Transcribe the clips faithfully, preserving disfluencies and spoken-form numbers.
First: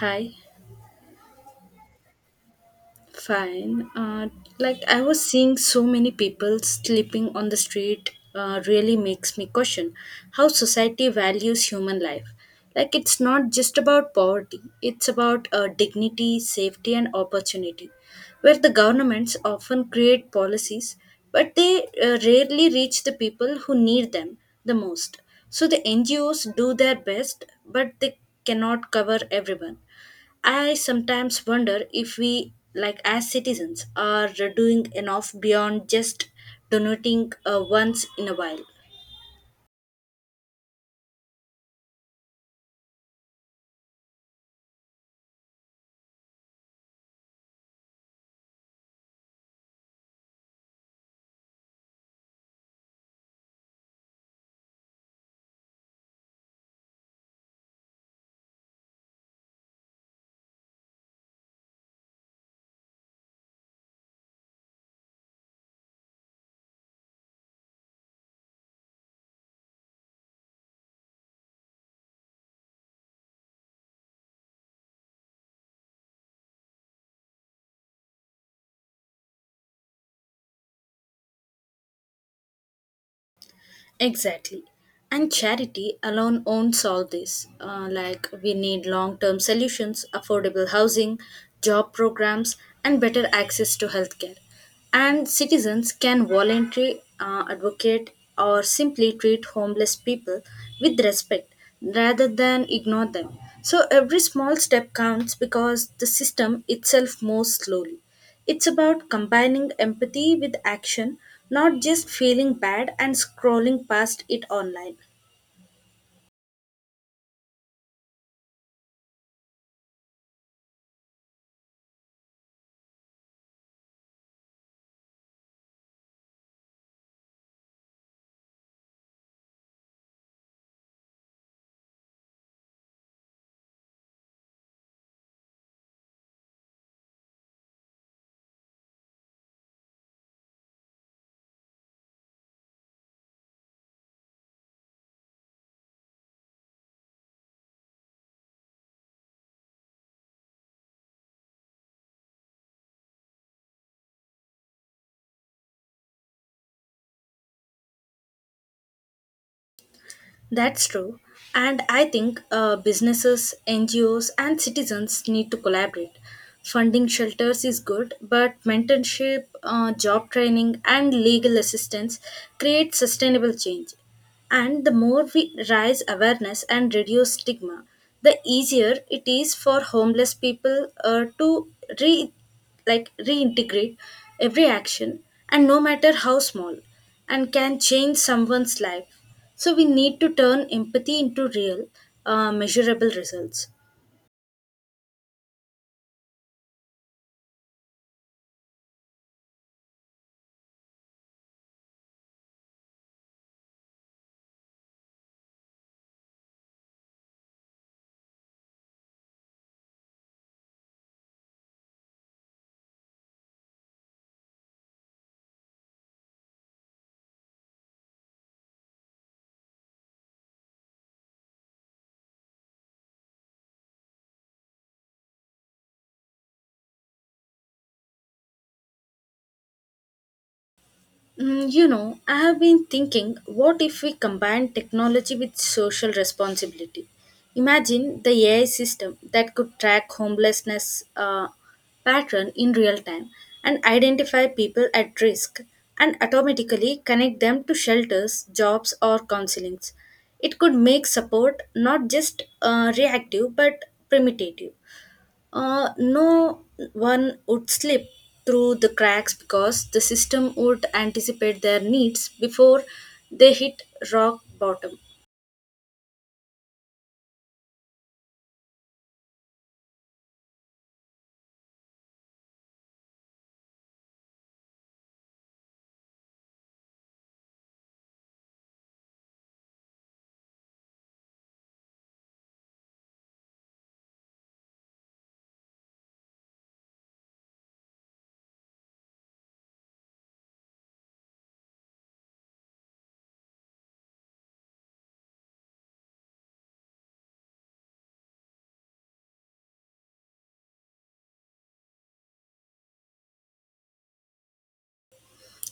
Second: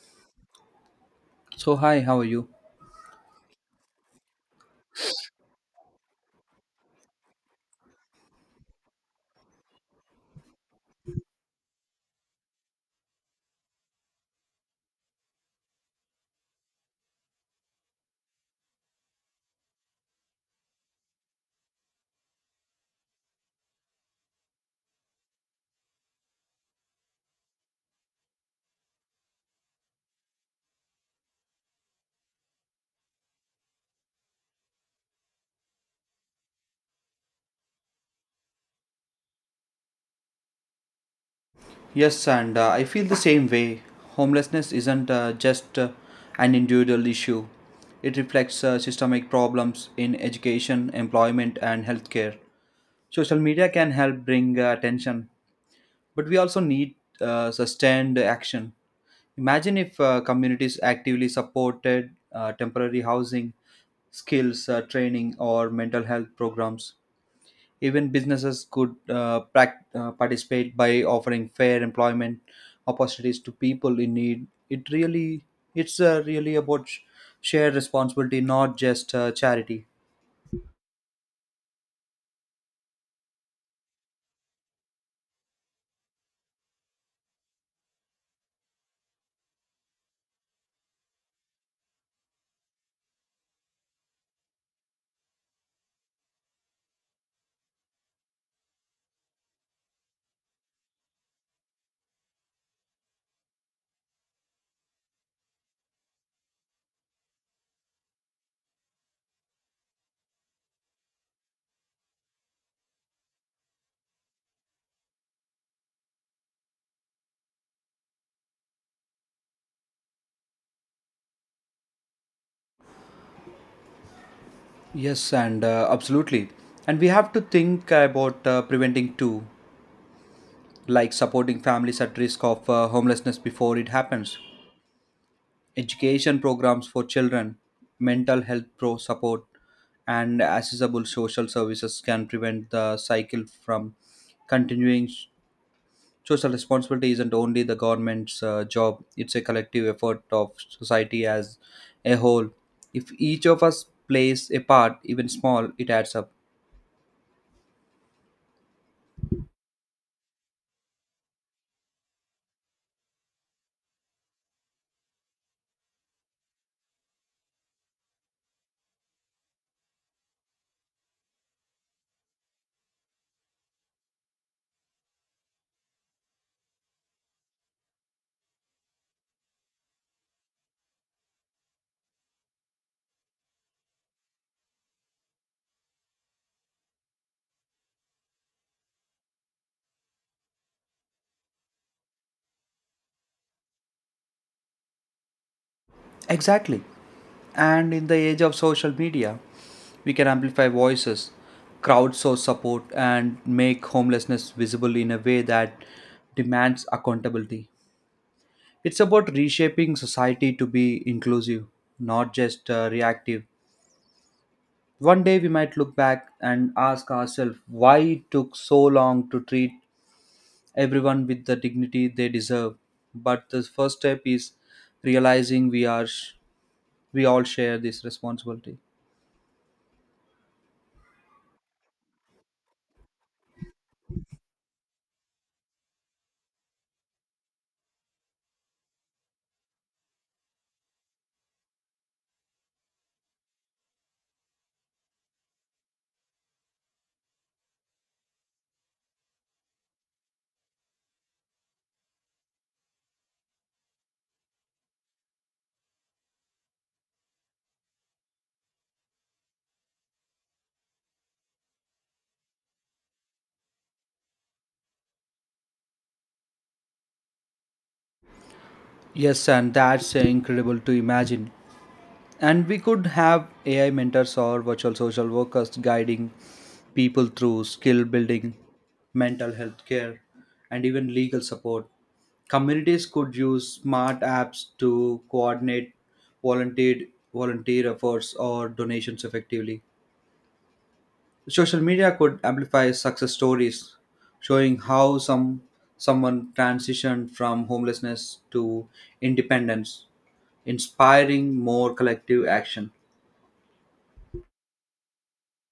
Hi, So, hi, how are you? fine. Uh, like I was seeing so many people sleeping on the street uh, really makes me question how society values human life. Like it's not just about poverty, it's about uh, dignity, safety, and opportunity, where the governments often create policies, but they uh, rarely reach the people who need them the most. So the N G Os do their best, but they cannot cover everyone. I sometimes wonder if we, like as citizens, are doing enough beyond just donating uh, once in a while. Yes, and uh, I feel the same way. Homelessness isn't uh, just uh, an individual issue, it reflects uh, systemic problems in education, employment, and healthcare. Social media can help bring uh, attention, but we also need uh, sustained action. Imagine if uh, communities actively supported uh, temporary housing, skills uh, training, or mental health programs. Even businesses could uh, prac- uh, participate by offering fair employment opportunities to people in need. It really, it's uh, really about sh- shared responsibility, not just uh, charity. Exactly. And charity alone won't solve this. Uh, like, we need long term solutions, affordable housing, job programs, and better access to healthcare. And citizens can voluntarily uh, advocate or simply treat homeless people with respect rather than ignore them. So, every small step counts because the system itself moves slowly. It's about combining empathy with action, not just feeling bad and scrolling past it online. Yes, and uh, absolutely. And we have to think about uh, preventing too, like supporting families at risk of uh, homelessness before it happens. Education programs for children, mental health pro support, and accessible social services can prevent the cycle from continuing. Social responsibility isn't only the government's uh, job, it's a collective effort of society as a whole. If each of us plays a part, even small, it adds up. That's true. And I think uh, businesses, N G Os, and citizens need to collaborate. Funding shelters is good, but mentorship, uh, job training, and legal assistance create sustainable change. And the more we raise awareness and reduce stigma, the easier it is for homeless people uh, to re like reintegrate. Every action, and no matter how small, and can change someone's life, so we need to turn empathy into real uh, measurable results. Exactly. And in the age of social media, we can amplify voices, crowdsource support, and make homelessness visible in a way that demands accountability. It's about reshaping society to be inclusive, not just uh, reactive. One day we might look back and ask ourselves why it took so long to treat everyone with the dignity they deserve. But the first step is realizing we are sh- we all share this responsibility. Mm, you know, I have been thinking, what if we combine technology with social responsibility? Imagine the A I system that could track homelessness uh, pattern in real time and identify people at risk and automatically connect them to shelters, jobs, or counselings. It could make support not just uh, reactive but primitive. Uh, no one would slip through the cracks because the system would anticipate their needs before they hit rock bottom. Yes, and that's incredible to imagine. And we could have A I mentors or virtual social workers guiding people through skill building, mental health care, and even legal support. Communities could use smart apps to coordinate volunteer volunteer efforts or donations effectively. Social media could amplify success stories, showing how some someone transitioned from homelessness to independence, inspiring more collective action.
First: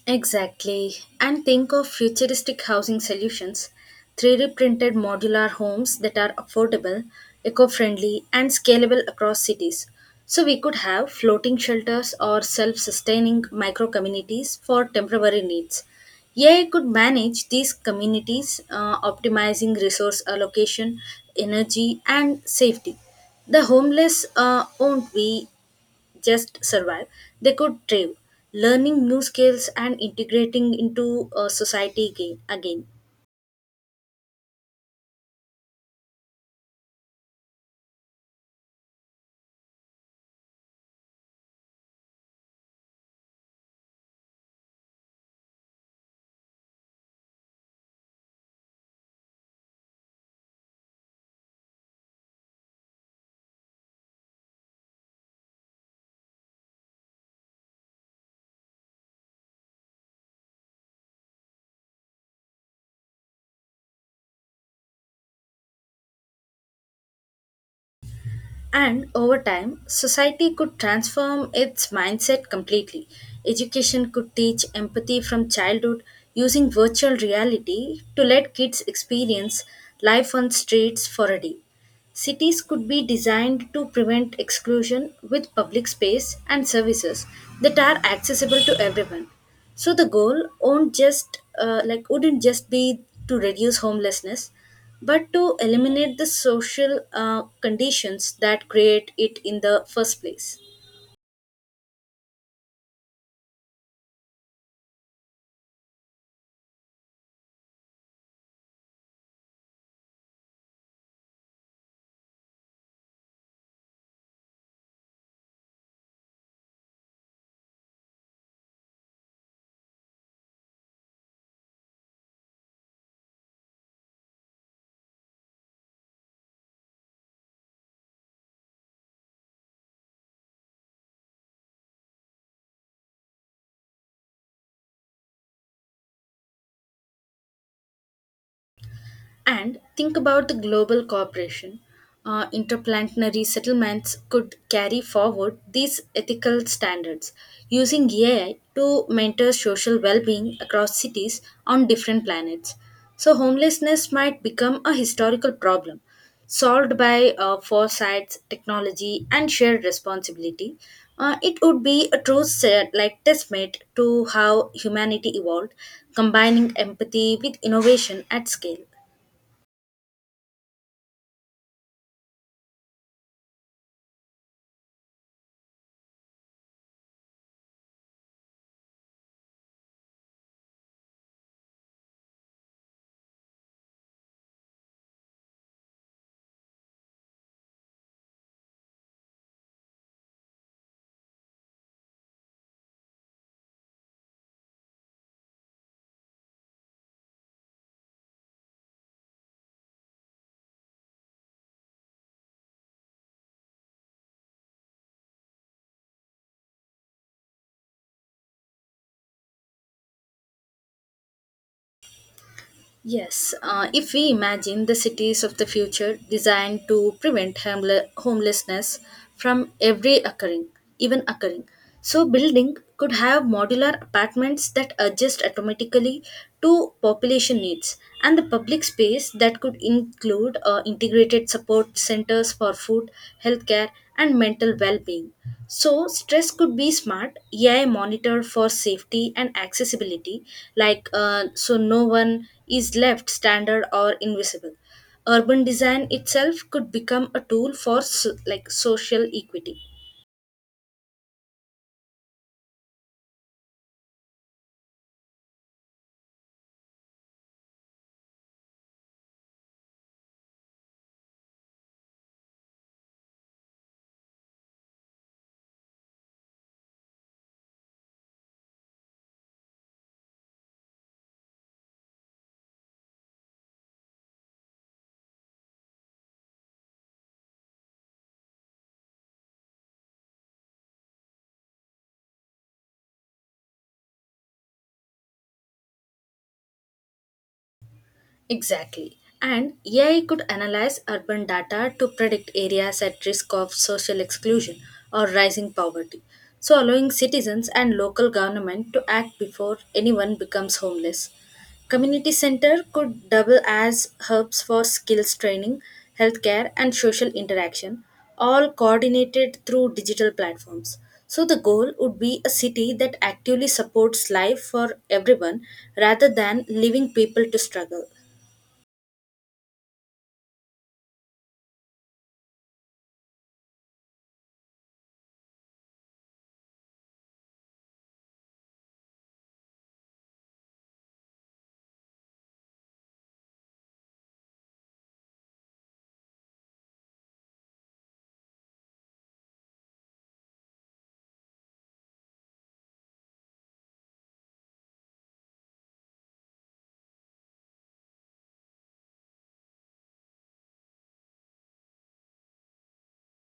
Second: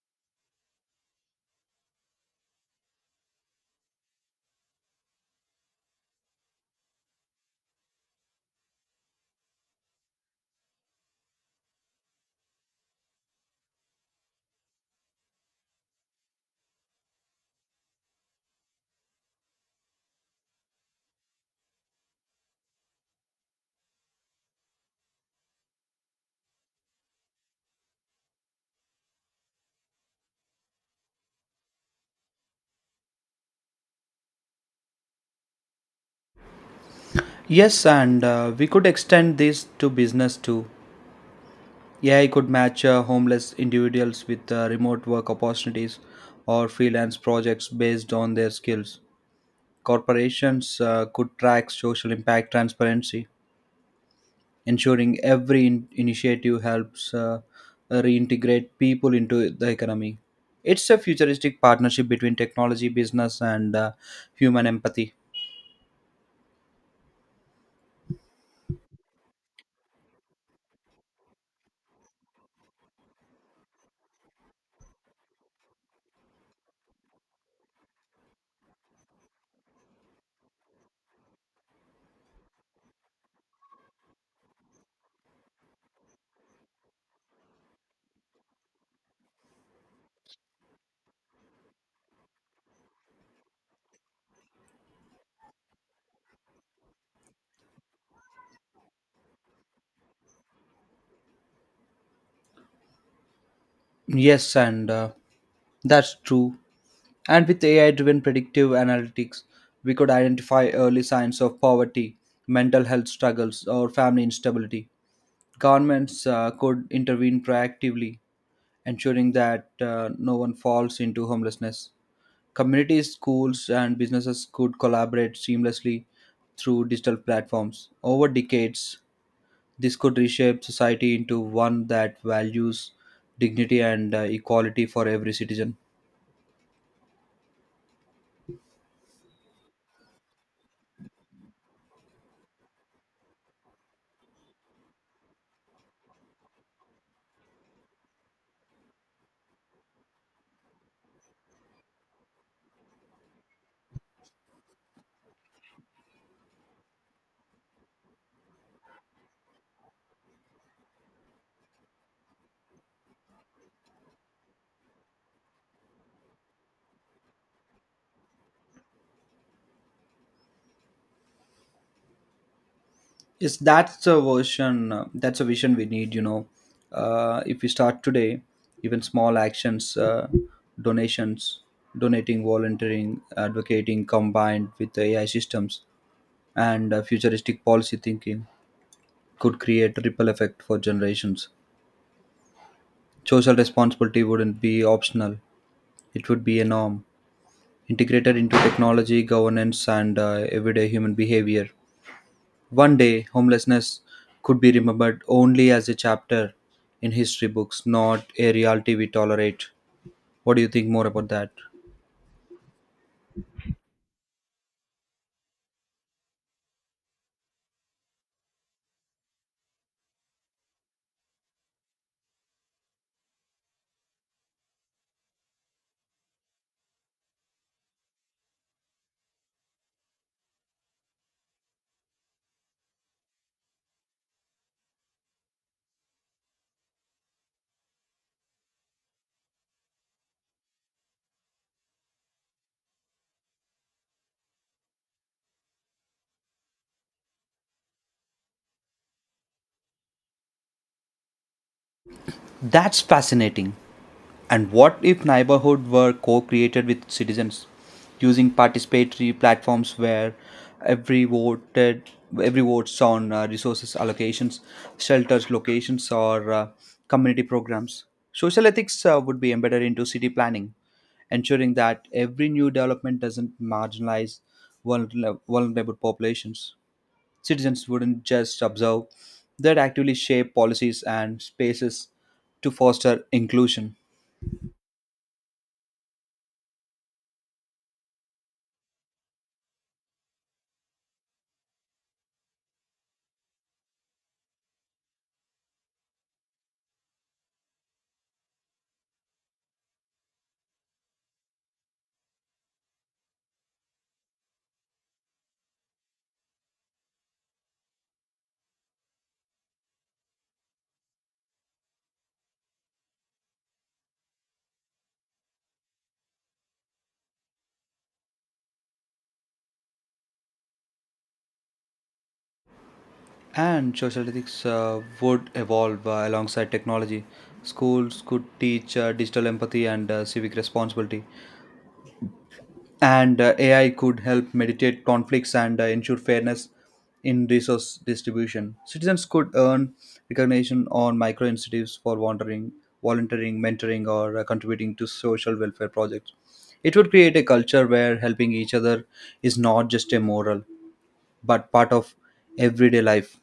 Exactly. And think of futuristic housing solutions, three D printed modular homes that are affordable, eco friendly, and scalable across cities. So, we could have floating shelters or self sustaining micro communities for temporary needs. A I could manage these communities, uh, optimizing resource allocation, energy, and safety. The homeless uh, won't be just survive, they could thrive, learning new skills and integrating into uh, society again, again. Yes, and uh, We could extend this to business too. A I could match uh, homeless individuals with uh, remote work opportunities or freelance projects based on their skills. Corporations uh, could track social impact transparency, ensuring every in- initiative helps uh, reintegrate people into the economy. It's a futuristic partnership between technology, business, and uh, human empathy. And over time, society could transform its mindset completely. Education could teach empathy from childhood, using virtual reality to let kids experience life on streets for a day. Cities could be designed to prevent exclusion with public space and services that are accessible to everyone. So the goal won't just uh, like wouldn't just be to reduce homelessness, but to eliminate the social uh, conditions that create it in the first place. Yes, and uh, That's true. And with A I driven predictive analytics, we could identify early signs of poverty, mental health struggles, or family instability. Governments uh, could intervene proactively, ensuring that uh, no one falls into homelessness. Communities, schools, and businesses could collaborate seamlessly through digital platforms. Over decades, this could reshape society into one that values dignity and uh, equality for every citizen. And think about the global cooperation. Uh, interplanetary settlements could carry forward these ethical standards, using A I to mentor social well being across cities on different planets. So, homelessness might become a historical problem solved by uh, foresights, technology, and shared responsibility. Uh, it would be a true set, like testament to how humanity evolved, combining empathy with innovation at scale. Yes, that's a version. Uh, That's a vision we need. You know, uh, if we start today, even small actions, uh, donations, donating, volunteering, advocating, combined with the A I systems and uh, futuristic policy thinking, could create a ripple effect for generations. Social responsibility wouldn't be optional; it would be a norm, integrated into technology, governance, and uh, everyday human behavior. One day, homelessness could be remembered only as a chapter in history books, not a reality we tolerate. What do you think more about that? Yes, uh, if we imagine the cities of the future designed to prevent hamle- homelessness from every occurring, even occurring, so building could have modular apartments that adjust automatically to population needs, and the public space that could include uh, integrated support centers for food, healthcare, and mental well-being. So, stress could be smart, A I monitored for safety and accessibility, like uh, so no one is left standard or invisible. Urban design itself could become a tool for so, like social equity. That's fascinating. And what if neighborhood were co-created with citizens using participatory platforms where every voted every votes on uh, resources allocations, shelters locations or uh, community programs. Social ethics uh, would be embedded into city planning, ensuring that every new development doesn't marginalize vulner- vulnerable populations. Citizens wouldn't just observe, they'd actively shape policies and spaces to foster inclusion. Exactly. And A I could analyze urban data to predict areas at risk of social exclusion or rising poverty, so allowing citizens and local government to act before anyone becomes homeless. Community center could double as hubs for skills training, healthcare and social interaction, all coordinated through digital platforms. So the goal would be a city that actively supports life for everyone rather than leaving people to struggle. And social ethics uh, would evolve uh, alongside technology. Schools could teach uh, digital empathy and uh, civic responsibility. And uh, A I could help mediate conflicts and uh, ensure fairness in resource distribution. Citizens could earn recognition on micro incentives for wandering, volunteering, mentoring, or uh, contributing to social welfare projects. It would create a culture where helping each other is not just a moral, but part of everyday life.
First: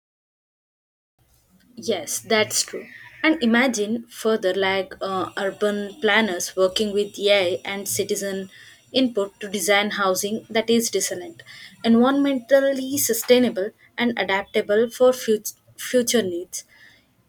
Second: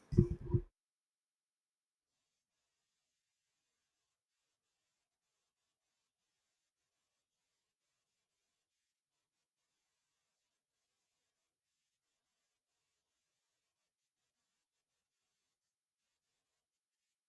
Yes, that's true. And imagine further, like uh, urban planners working with A I and citizen input to design housing that is resilient, environmentally sustainable, and adaptable for fut- future needs.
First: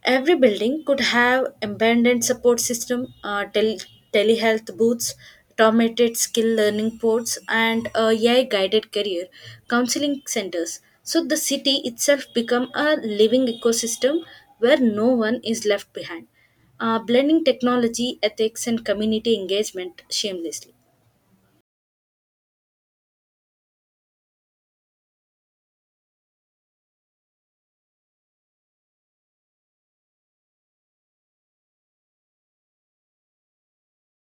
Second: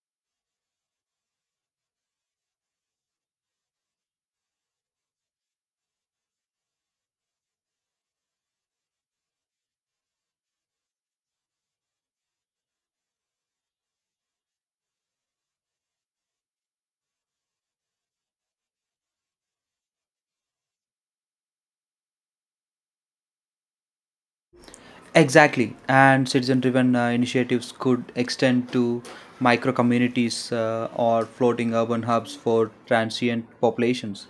Every building could have abandoned support system, uh, tel- telehealth booths, automated skill learning ports, and a AI guided career counseling centers. So the city itself become a living ecosystem where no one is left behind, uh, blending technology, ethics, and community engagement shamelessly. Exactly, and citizen-driven uh, initiatives could extend to micro communities uh, or floating urban hubs for transient populations.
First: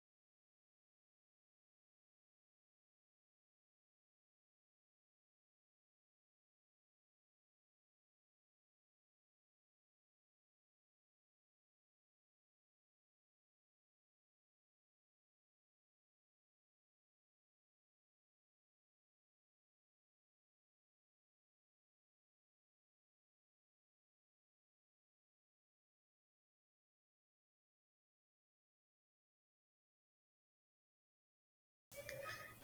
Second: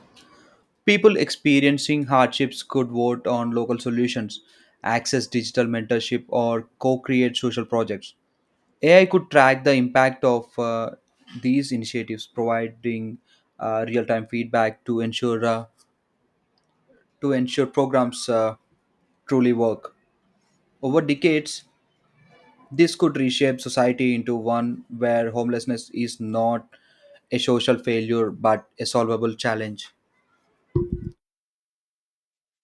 People experiencing hardships could vote on local solutions, access digital mentorship, or co-create social projects. A I could track the impact of uh, these initiatives, providing uh, real-time feedback to ensure uh, to ensure programs uh, truly work. Over decades, this could reshape society into one where homelessness is not a social failure but a solvable challenge.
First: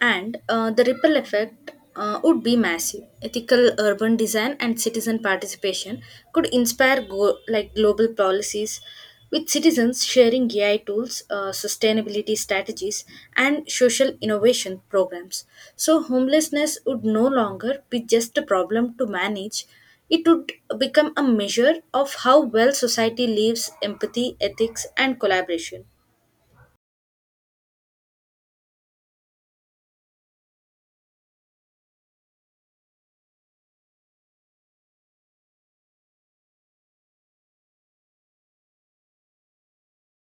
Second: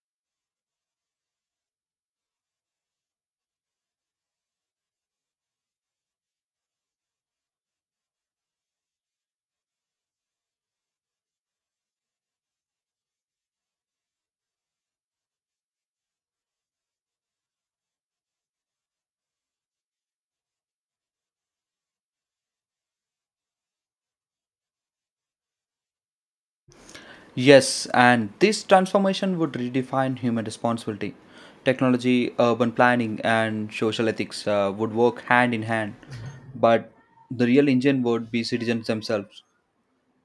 And uh, the ripple effect uh, would be massive. Ethical urban design and citizen participation could inspire go- like global policies, with citizens sharing A I tools, uh, sustainability strategies, and social innovation programs. So homelessness would no longer be just a problem to manage. It would become a measure of how well society lives empathy, ethics, and collaboration. Yes, and this transformation would redefine human responsibility. Technology, urban planning, and social ethics uh, would work hand in hand, but the real engine would be citizens themselves.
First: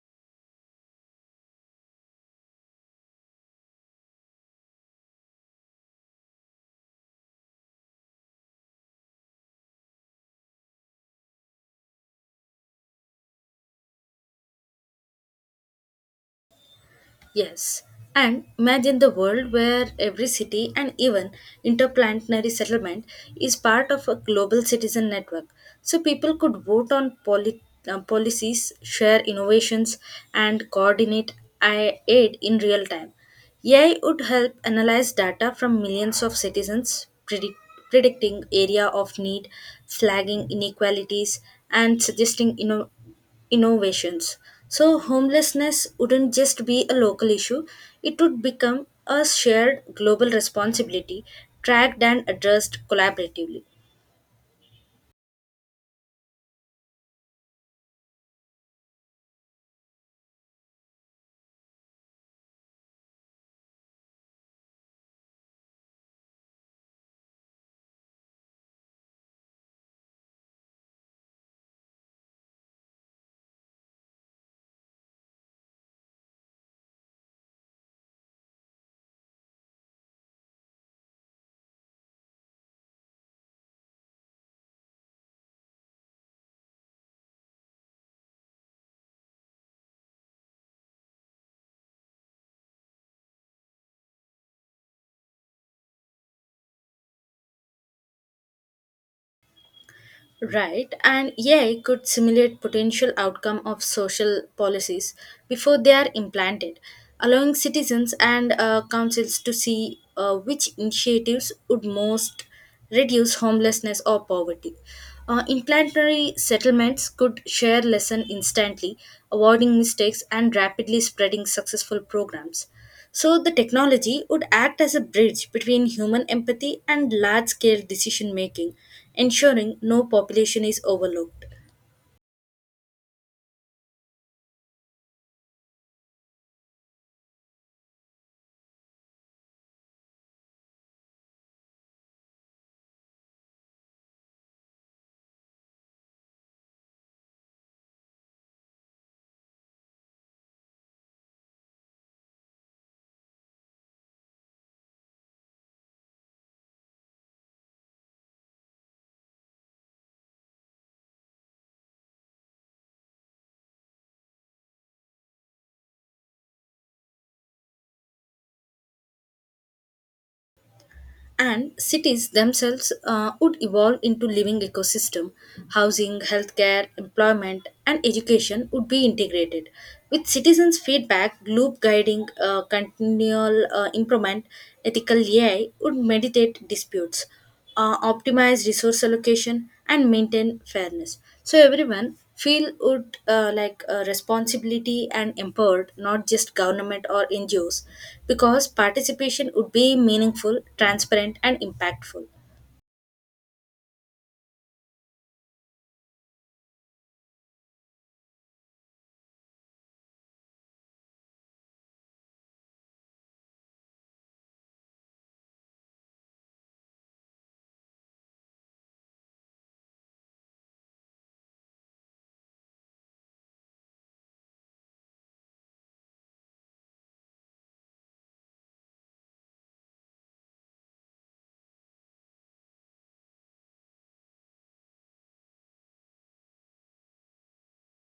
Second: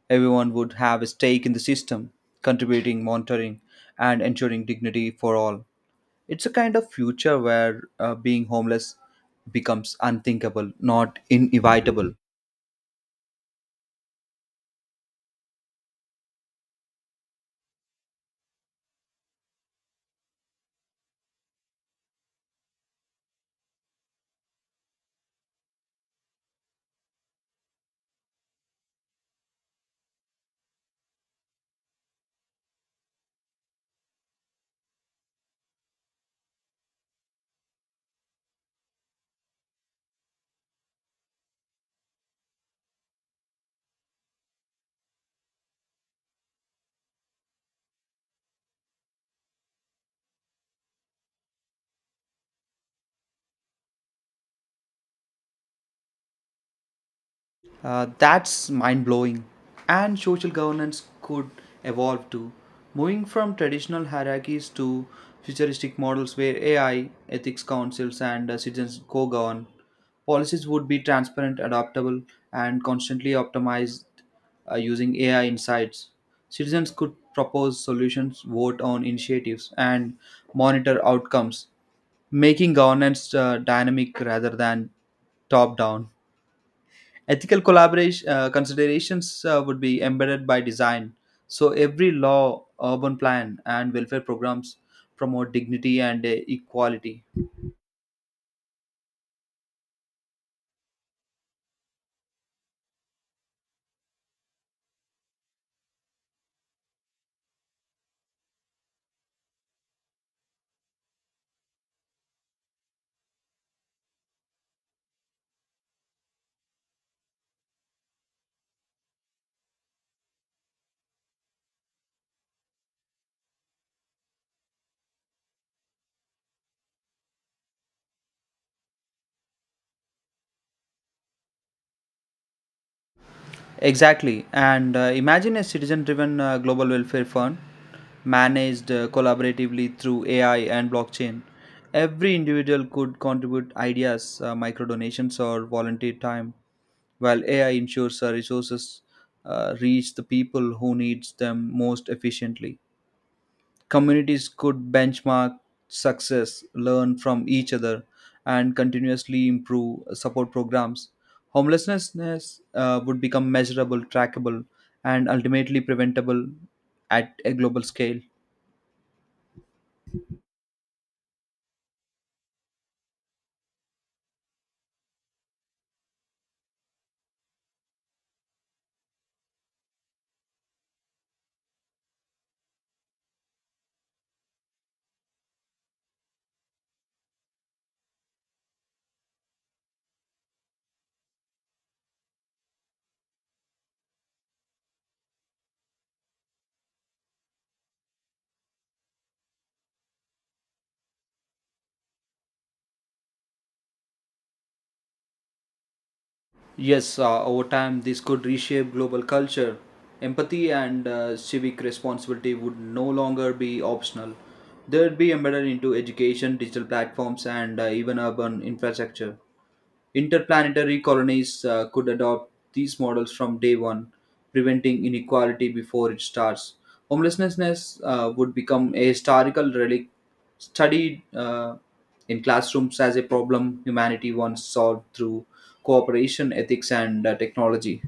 Everyone would have a stake in the system, contributing, monitoring, and ensuring dignity for all. It's a kind of future where uh, being homeless becomes unthinkable, not inevitable. Yes, and imagine the world where every city and even interplanetary settlement is part of a global citizen network. So people could vote on poli- uh, policies, share innovations, and coordinate ai- aid in real time. A I would help analyze data from millions of citizens, predict- predicting area of need, flagging inequalities, and suggesting innovations innovations. So, homelessness wouldn't just be a local issue, it would become a shared global responsibility, tracked and addressed collaboratively. Uh, that's mind blowing. And social governance could evolve too, moving from traditional hierarchies to futuristic models where A I, ethics councils, and uh, citizens co govern. Policies would be transparent, adaptable, and constantly optimized uh, using A I insights. Citizens could propose solutions, vote on initiatives, and monitor outcomes, making governance uh, dynamic rather than top down. Ethical collaboration uh, considerations uh, would be embedded by design. So every law, urban plan, and welfare programs promote dignity and uh, equality. Right, and A I could simulate potential outcome of social policies before they are implanted, allowing citizens and uh, councils to see uh, which initiatives would most reduce homelessness or poverty. Uh, implantary settlements could share lesson instantly, avoiding mistakes and rapidly spreading successful programs. So, the technology would act as a bridge between human empathy and large scale decision making, ensuring no population is overlooked. Exactly. And uh, imagine a citizen-driven uh, global welfare fund managed uh, collaboratively through A I and blockchain. Every individual could contribute ideas, uh, micro donations, or volunteer time, while A I ensures uh, resources uh, reach the people who needs them most efficiently. Communities could benchmark success, learn from each other, and continuously improve support programs. Homelessness uh, would become measurable, trackable, and ultimately preventable at a global scale. And cities themselves uh, would evolve into living ecosystem. Housing, healthcare, employment, and education would be integrated. With citizens' feedback loop guiding uh, continual uh, improvement, ethical A I would mediate disputes, uh, optimize resource allocation and maintain fairness, so everyone feel would uh, like uh, responsibility and empowered, not just government or ngos, because participation would be meaningful, transparent and impactful. Yes, uh, Over time, this could reshape global culture. Empathy and uh, civic responsibility would no longer be optional. They'd be embedded into education, digital platforms, and uh, even urban infrastructure. Interplanetary colonies uh, could adopt these models from day one, preventing inequality before it starts. Homelessness uh, would become a historical relic studied uh, in classrooms as a problem humanity once solved through cooperation, ethics, and uh, technology.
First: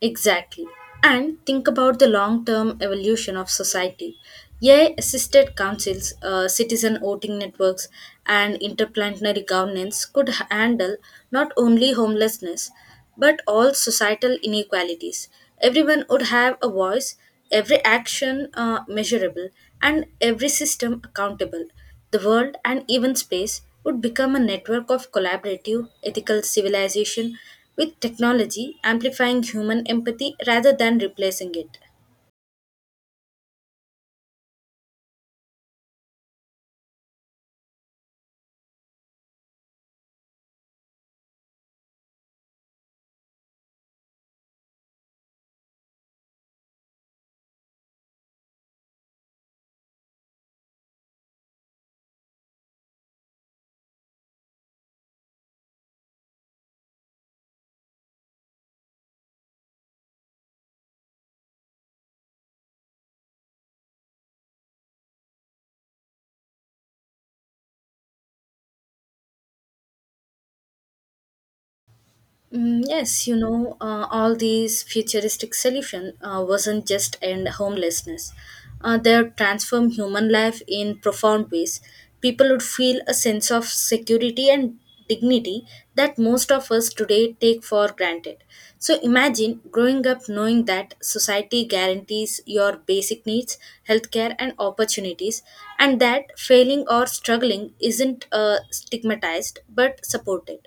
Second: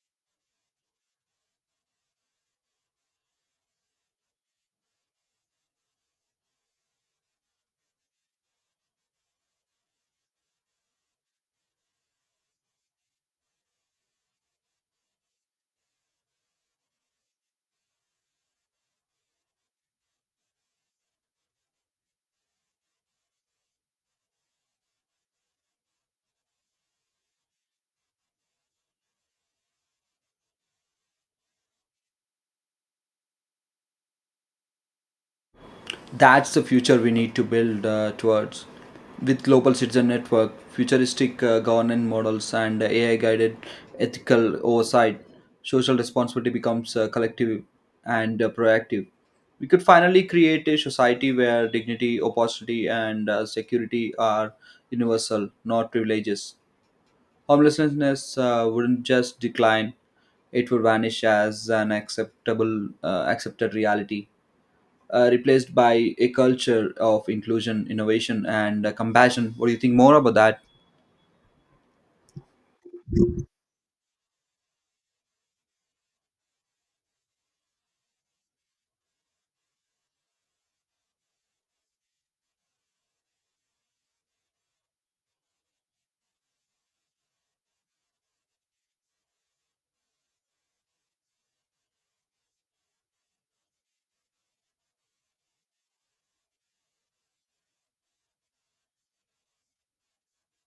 Exactly. And think about the long term evolution of society. A I assisted councils, uh, citizen voting networks, and interplanetary governance could h- handle not only homelessness but all societal inequalities. Everyone would have a voice, every action uh, measurable, and every system accountable. The world and even space would become a network of collaborative, ethical civilization, with technology amplifying human empathy rather than replacing it. That's the future we need to build uh, towards. With global citizen network, futuristic uh, governance models, and A I guided ethical oversight, social responsibility becomes uh, collective and uh, proactive. We could finally create a society where dignity, opportunity, and uh, security are universal, not privileges. Homelessness uh, wouldn't just decline, it would vanish as an acceptable, uh, accepted reality uh, replaced by a culture of inclusion, innovation, and uh, compassion. What do you think more about that? Mm, yes, you know, uh, all these futuristic solution uh, wasn't just end homelessness. Uh, they transform human life in profound ways. People would feel a sense of security and dignity that most of us today take for granted. So imagine growing up knowing that society guarantees your basic needs, healthcare, and opportunities, and that failing or struggling isn't uh, stigmatized but supported.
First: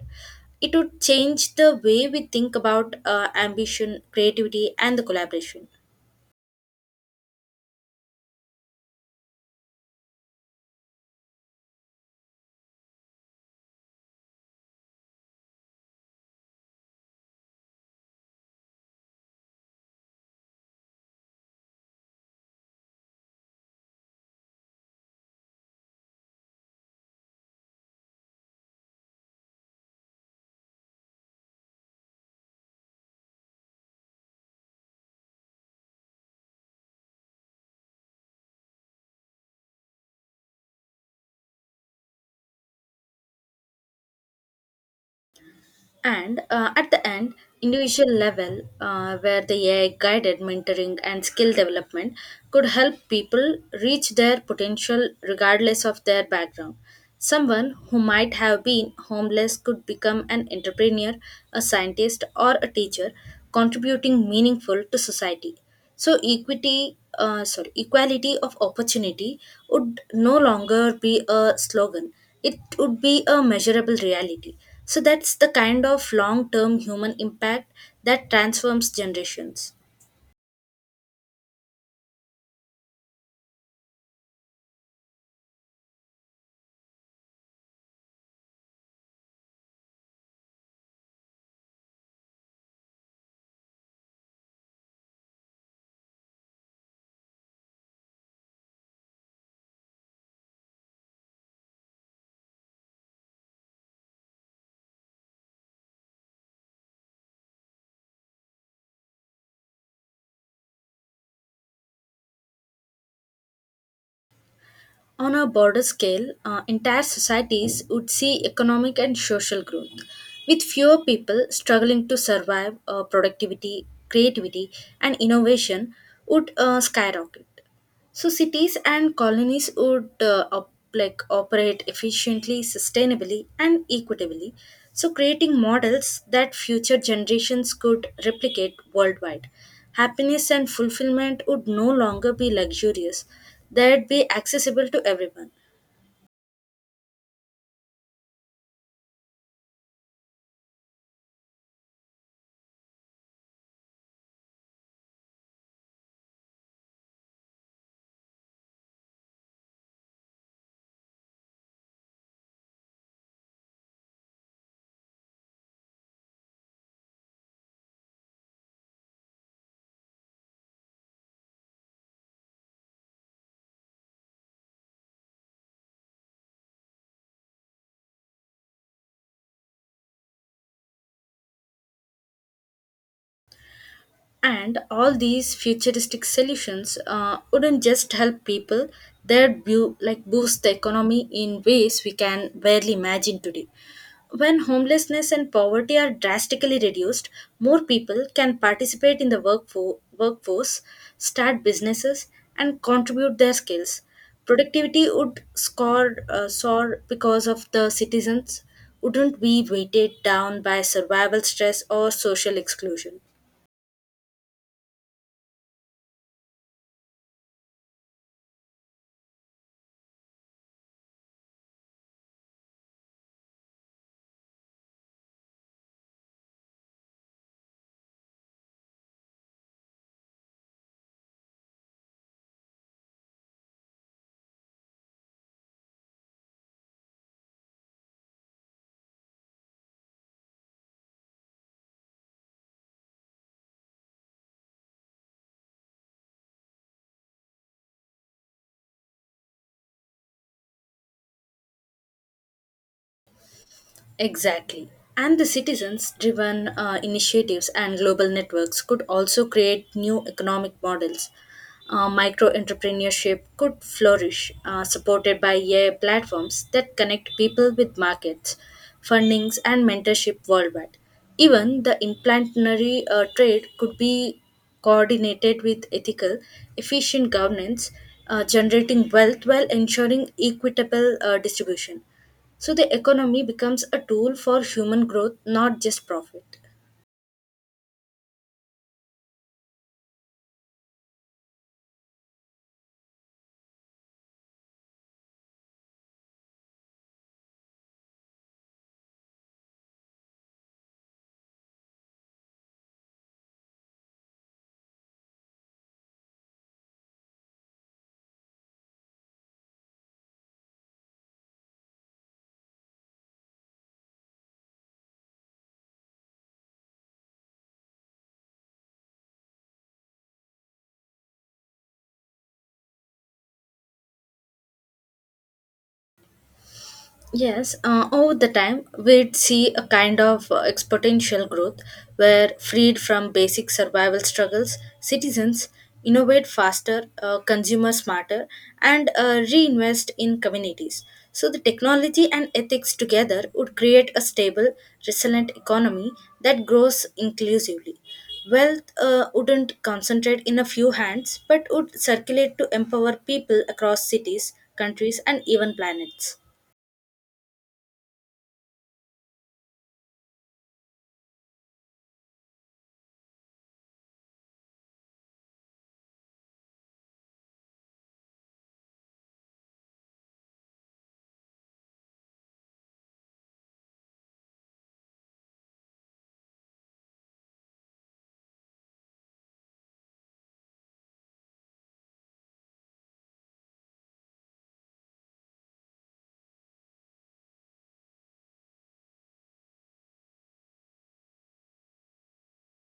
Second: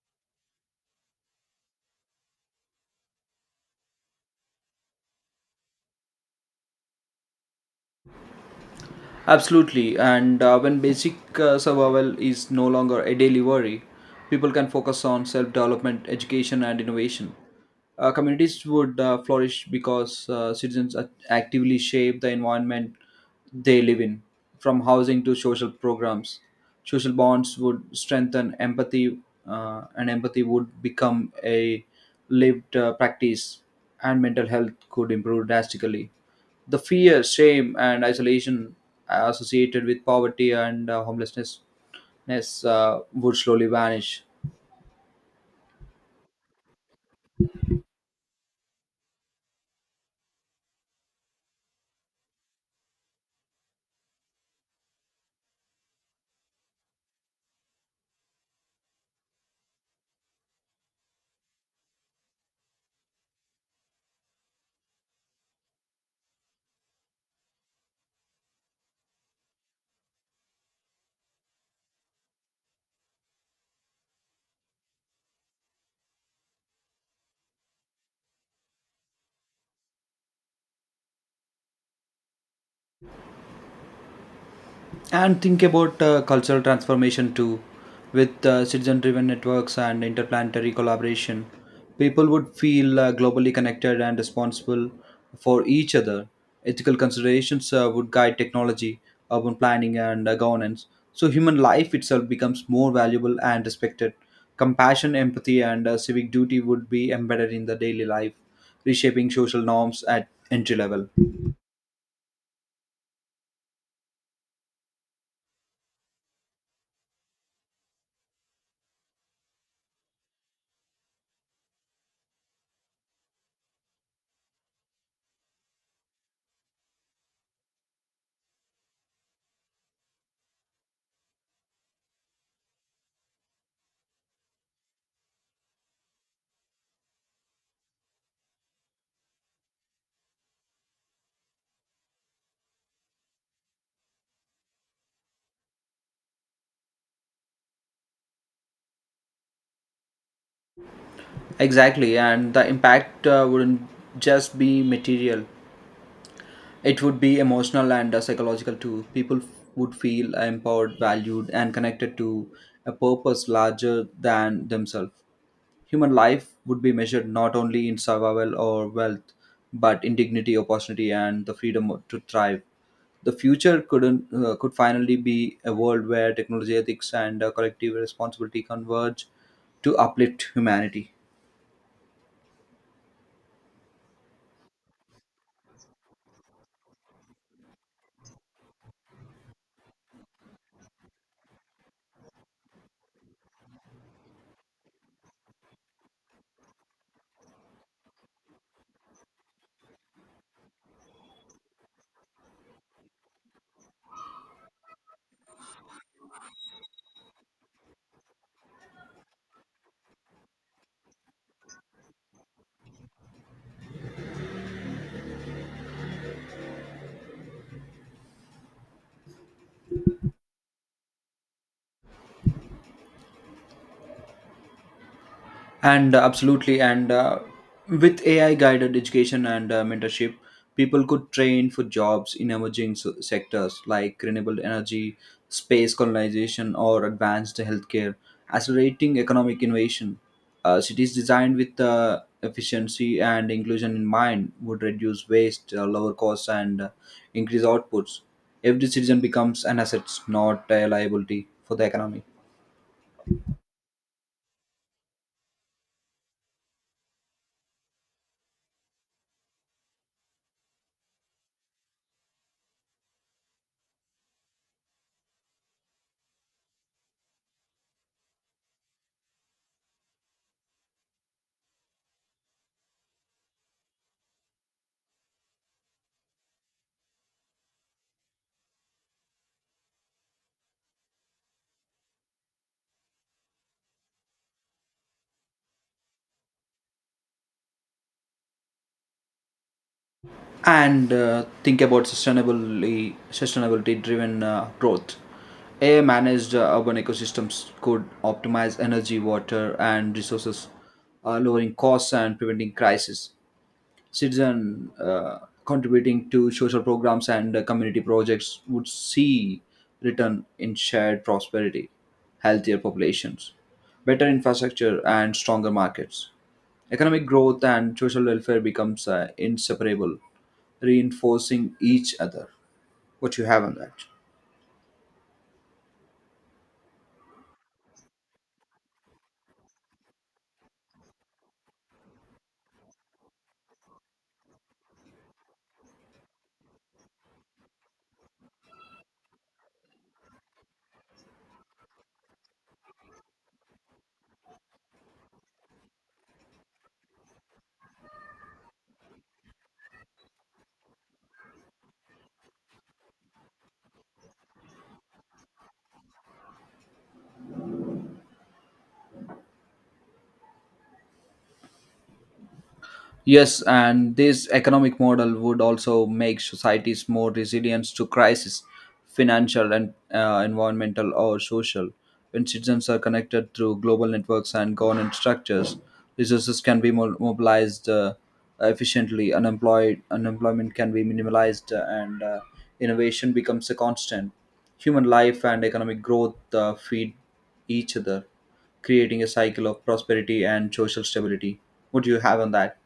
It would change the way we think about uh, ambition, creativity and the collaboration. Absolutely. And uh, when basic uh, survival is no longer a daily worry, people can focus on self development, education, and innovation. uh, communities would uh, flourish because uh, citizens act- actively shape the environment they live in, from housing to social programs. Social bonds would strengthen empathy, uh, and empathy would become a lived uh, practice, and mental health could improve drastically. The fear, shame, and isolation associated with poverty and uh, homelessness ness, uh, would slowly vanish. And uh, at the end, individual level, uh, where the A I guided mentoring and skill development could help people reach their potential regardless of their background. Someone who might have been homeless could become an entrepreneur, a scientist, or a teacher, contributing meaningful to society. So equity, uh, sorry, equality of opportunity would no longer be a slogan, it would be a measurable reality. So that's the kind of long term human impact that transforms generations. And think about uh, cultural transformation too, with uh, citizen driven networks and interplanetary collaboration, people would feel uh, globally connected and responsible for each other. Ethical considerations uh, would guide technology, urban planning, and uh, governance, so human life itself becomes more valuable and respected. Compassion, empathy, and uh, civic duty would be embedded in the daily life, reshaping social norms at entry level. On a broader scale, uh, entire societies would see economic and social growth, with fewer people struggling to survive. Uh, productivity, creativity, and innovation would uh, skyrocket. So cities and colonies would uh, op- like operate efficiently, sustainably, and equitably. So creating models that future generations could replicate worldwide. Happiness and fulfillment would no longer be luxurious; they'd be accessible to everyone. Exactly, and the impact uh, wouldn't just be material, it would be emotional and uh, psychological too. People f- would feel empowered, valued, and connected to a purpose larger than themselves. Human life would be measured not only in survival or wealth, but in dignity, opportunity, and the freedom to thrive. The future couldn't uh, could finally be a world where technology, ethics, and uh, collective responsibility converge to uplift humanity. And all these futuristic solutions uh, wouldn't just help people; they'd bu- like boost the economy in ways we can barely imagine today. When homelessness and poverty are drastically reduced, more people can participate in the workfo- workforce, start businesses, and contribute their skills. Productivity would score, uh, soar, because of the citizens wouldn't be weighted down by survival stress or social exclusion. And uh, absolutely, and uh, With A I guided education and uh, mentorship, people could train for jobs in emerging s- sectors like renewable energy, space colonization, or advanced healthcare, accelerating economic innovation. Uh, cities designed with uh, efficiency and inclusion in mind would reduce waste, uh, lower costs, and uh, increase outputs. Every citizen becomes an asset, not a liability for the economy. Exactly. And the citizens driven uh, initiatives and global networks could also create new economic models. Uh, Micro entrepreneurship could flourish, uh, supported by A I platforms that connect people with markets, fundings, and mentorship worldwide. Even the implantinary uh, trade could be coordinated with ethical, efficient governance, uh, generating wealth while ensuring equitable uh, distribution. So the economy becomes a tool for human growth, not just profit. And uh, Think about sustainably sustainability driven uh, growth. A I managed uh, urban ecosystems could optimize energy, water, and resources, uh, lowering costs and preventing crisis. Citizen uh, contributing to social programs and uh, community projects would see return in shared prosperity, healthier populations, better infrastructure, and stronger markets. Economic growth and social welfare becomes uh, inseparable, reinforcing each other. What you have on that? Yes, uh, over the time, we'd see a kind of uh, exponential growth where, freed from basic survival struggles, citizens innovate faster, uh, consumer smarter, and uh, reinvest in communities. So, the technology and ethics together would create a stable, resilient economy that grows inclusively. Wealth uh, wouldn't concentrate in a few hands, but would circulate to empower people across cities, countries, and even planets. Yes, and this economic model would also make societies more resilient to crisis, financial and uh, environmental or social. When citizens are connected through global networks and governance structures, resources can be mo- mobilized uh, efficiently, unemployed unemployment can be minimalized, uh, and uh, innovation becomes a constant. Human life and economic growth uh, feed each other, creating a cycle of prosperity and social stability. What do you have on that?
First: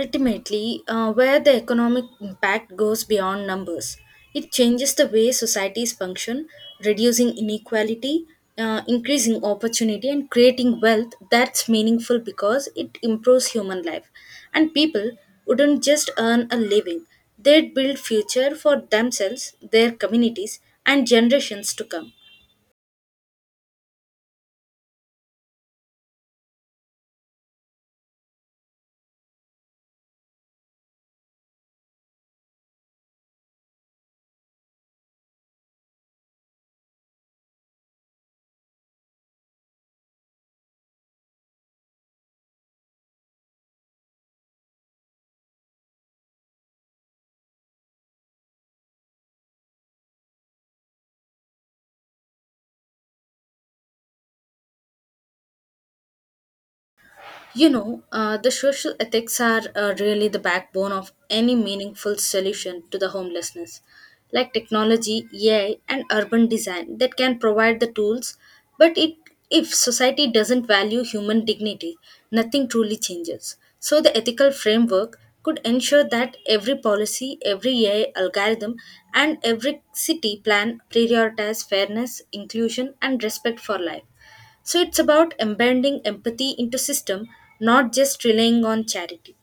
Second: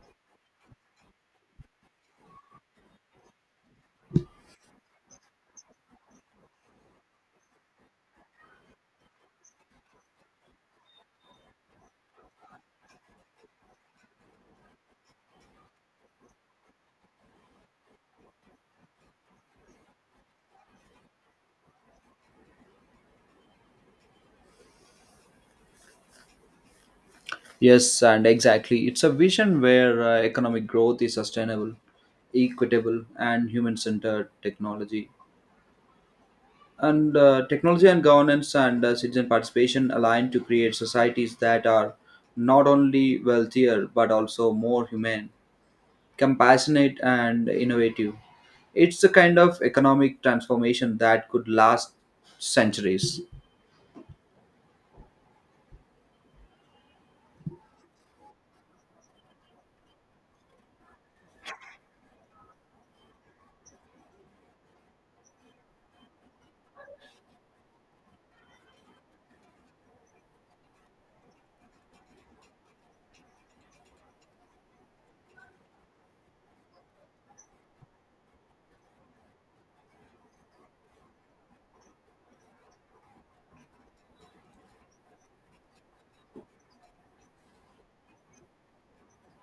Ultimately, uh, where the economic impact goes beyond numbers, it changes the way societies function, reducing inequality, uh, increasing opportunity, and creating wealth that's meaningful because it improves human life. And people wouldn't just earn a living; they'd build future for themselves, their communities, and generations to come. Yes, and exactly. It's a vision where uh, economic growth is sustainable, equitable, and human centered technology. And uh, technology and governance and uh, citizen participation align to create societies that are not only wealthier but also more humane, compassionate, and innovative. It's the kind of economic transformation that could last centuries. You know, uh, the social ethics are uh, really the backbone of any meaningful solution to the homelessness, like technology, A I, and urban design that can provide the tools. But it, if society doesn't value human dignity, nothing truly changes. So, the ethical framework could ensure that every policy, every A I algorithm, and every city plan prioritize fairness, inclusion, and respect for life. So it's about embedding empathy into system, not just relying on charity.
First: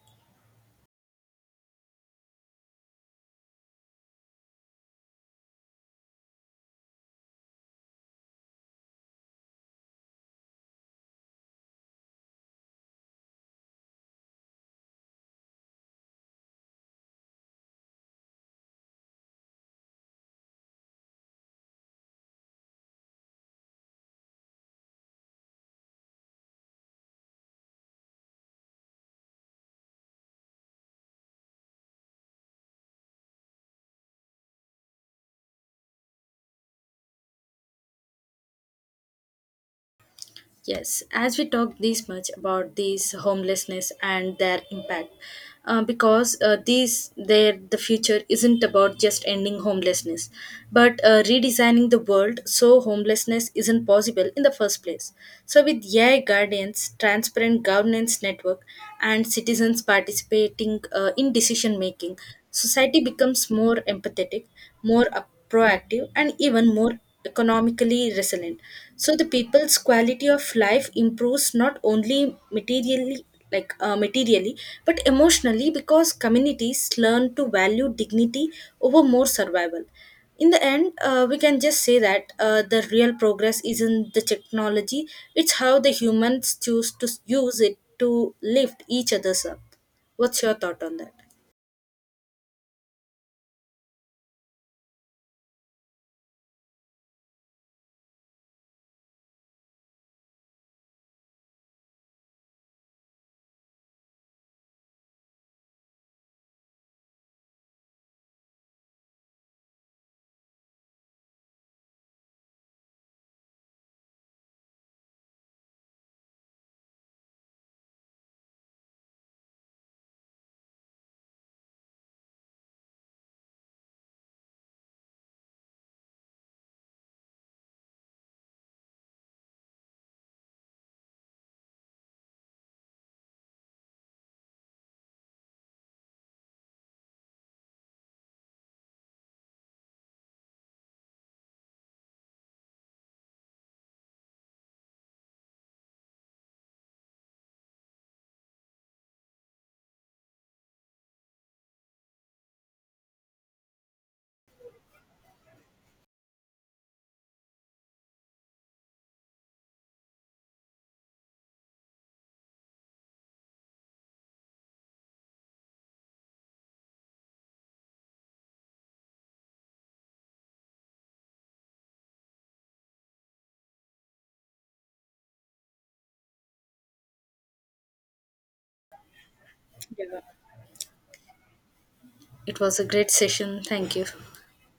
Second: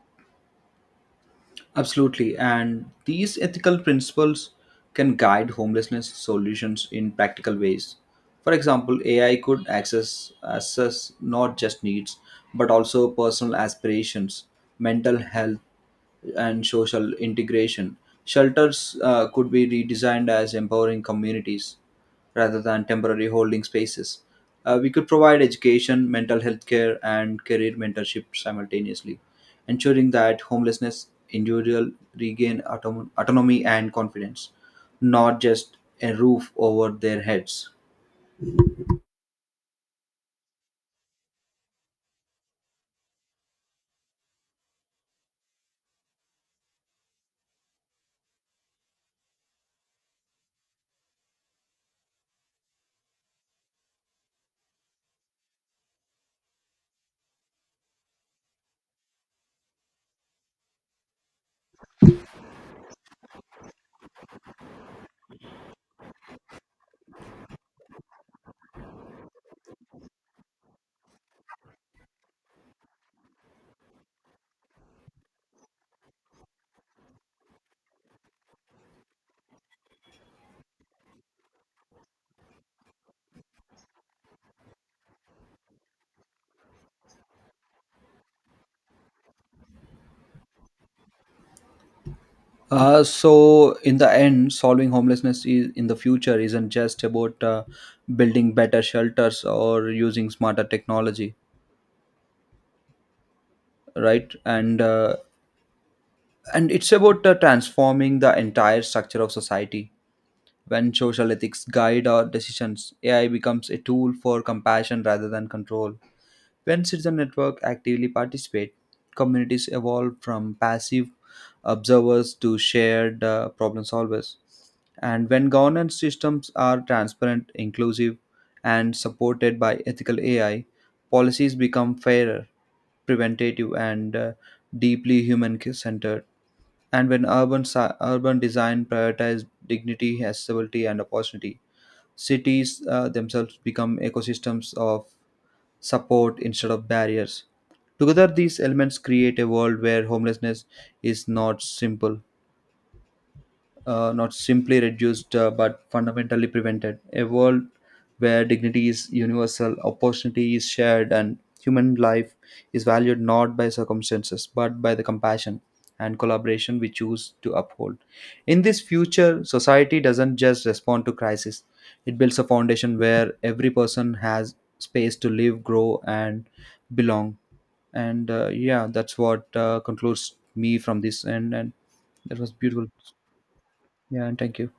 Absolutely. And these ethical principles can guide homelessness solutions in practical ways. For example, A I could access assess not just needs, but also personal aspirations, mental health, and social integration. Shelters uh, could be redesigned as empowering communities rather than temporary holding spaces. Uh, we could provide education, mental health care, and career mentorship simultaneously, ensuring that homelessness individual regain autom- autonomy and confidence, not just a roof over their heads. Yes, as we talk this much about these homelessness and their impact, uh, because uh, these their the future isn't about just ending homelessness, but uh, redesigning the world so homelessness isn't possible in the first place. So, with A I guardians, transparent governance network, and citizens participating uh, in decision making, society becomes more empathetic, more uh, proactive, and even more economically resilient. So the people's quality of life improves not only materially, like uh, materially but emotionally, because communities learn to value dignity over more survival. In the end uh, we can just say that uh, the real progress isn't the technology, it's how the humans choose to s- use it to lift each other's up. What's your thought on that? Uh, so, in the end, solving homelessness is, in the future isn't just about uh, building better shelters or using smarter technology, right? And uh, and it's about uh, transforming the entire structure of society. When social ethics guide our decisions, A I becomes a tool for compassion rather than control. When citizen network actively participate, communities evolve from passive observers to shared uh, problem solvers. And when governance systems are transparent, inclusive, and supported by ethical A I, policies become fairer, preventative, and uh, deeply human centered. And when urban si- urban design prioritizes dignity, accessibility, and opportunity, cities uh, themselves become ecosystems of support instead of barriers. Together, these elements create a world where homelessness is not simple uh, not simply reduced uh, but fundamentally prevented. A world where dignity is universal, opportunity is shared, and human life is valued not by circumstances but by the compassion and collaboration we choose to uphold. In this future, society doesn't just respond to crisis, it builds a foundation where every person has space to live, grow, and belong. And uh, Yeah, that's what uh, Yeah. concludes me from this. And, and That was It was a beautiful. great session, thank you. Yeah, and thank you.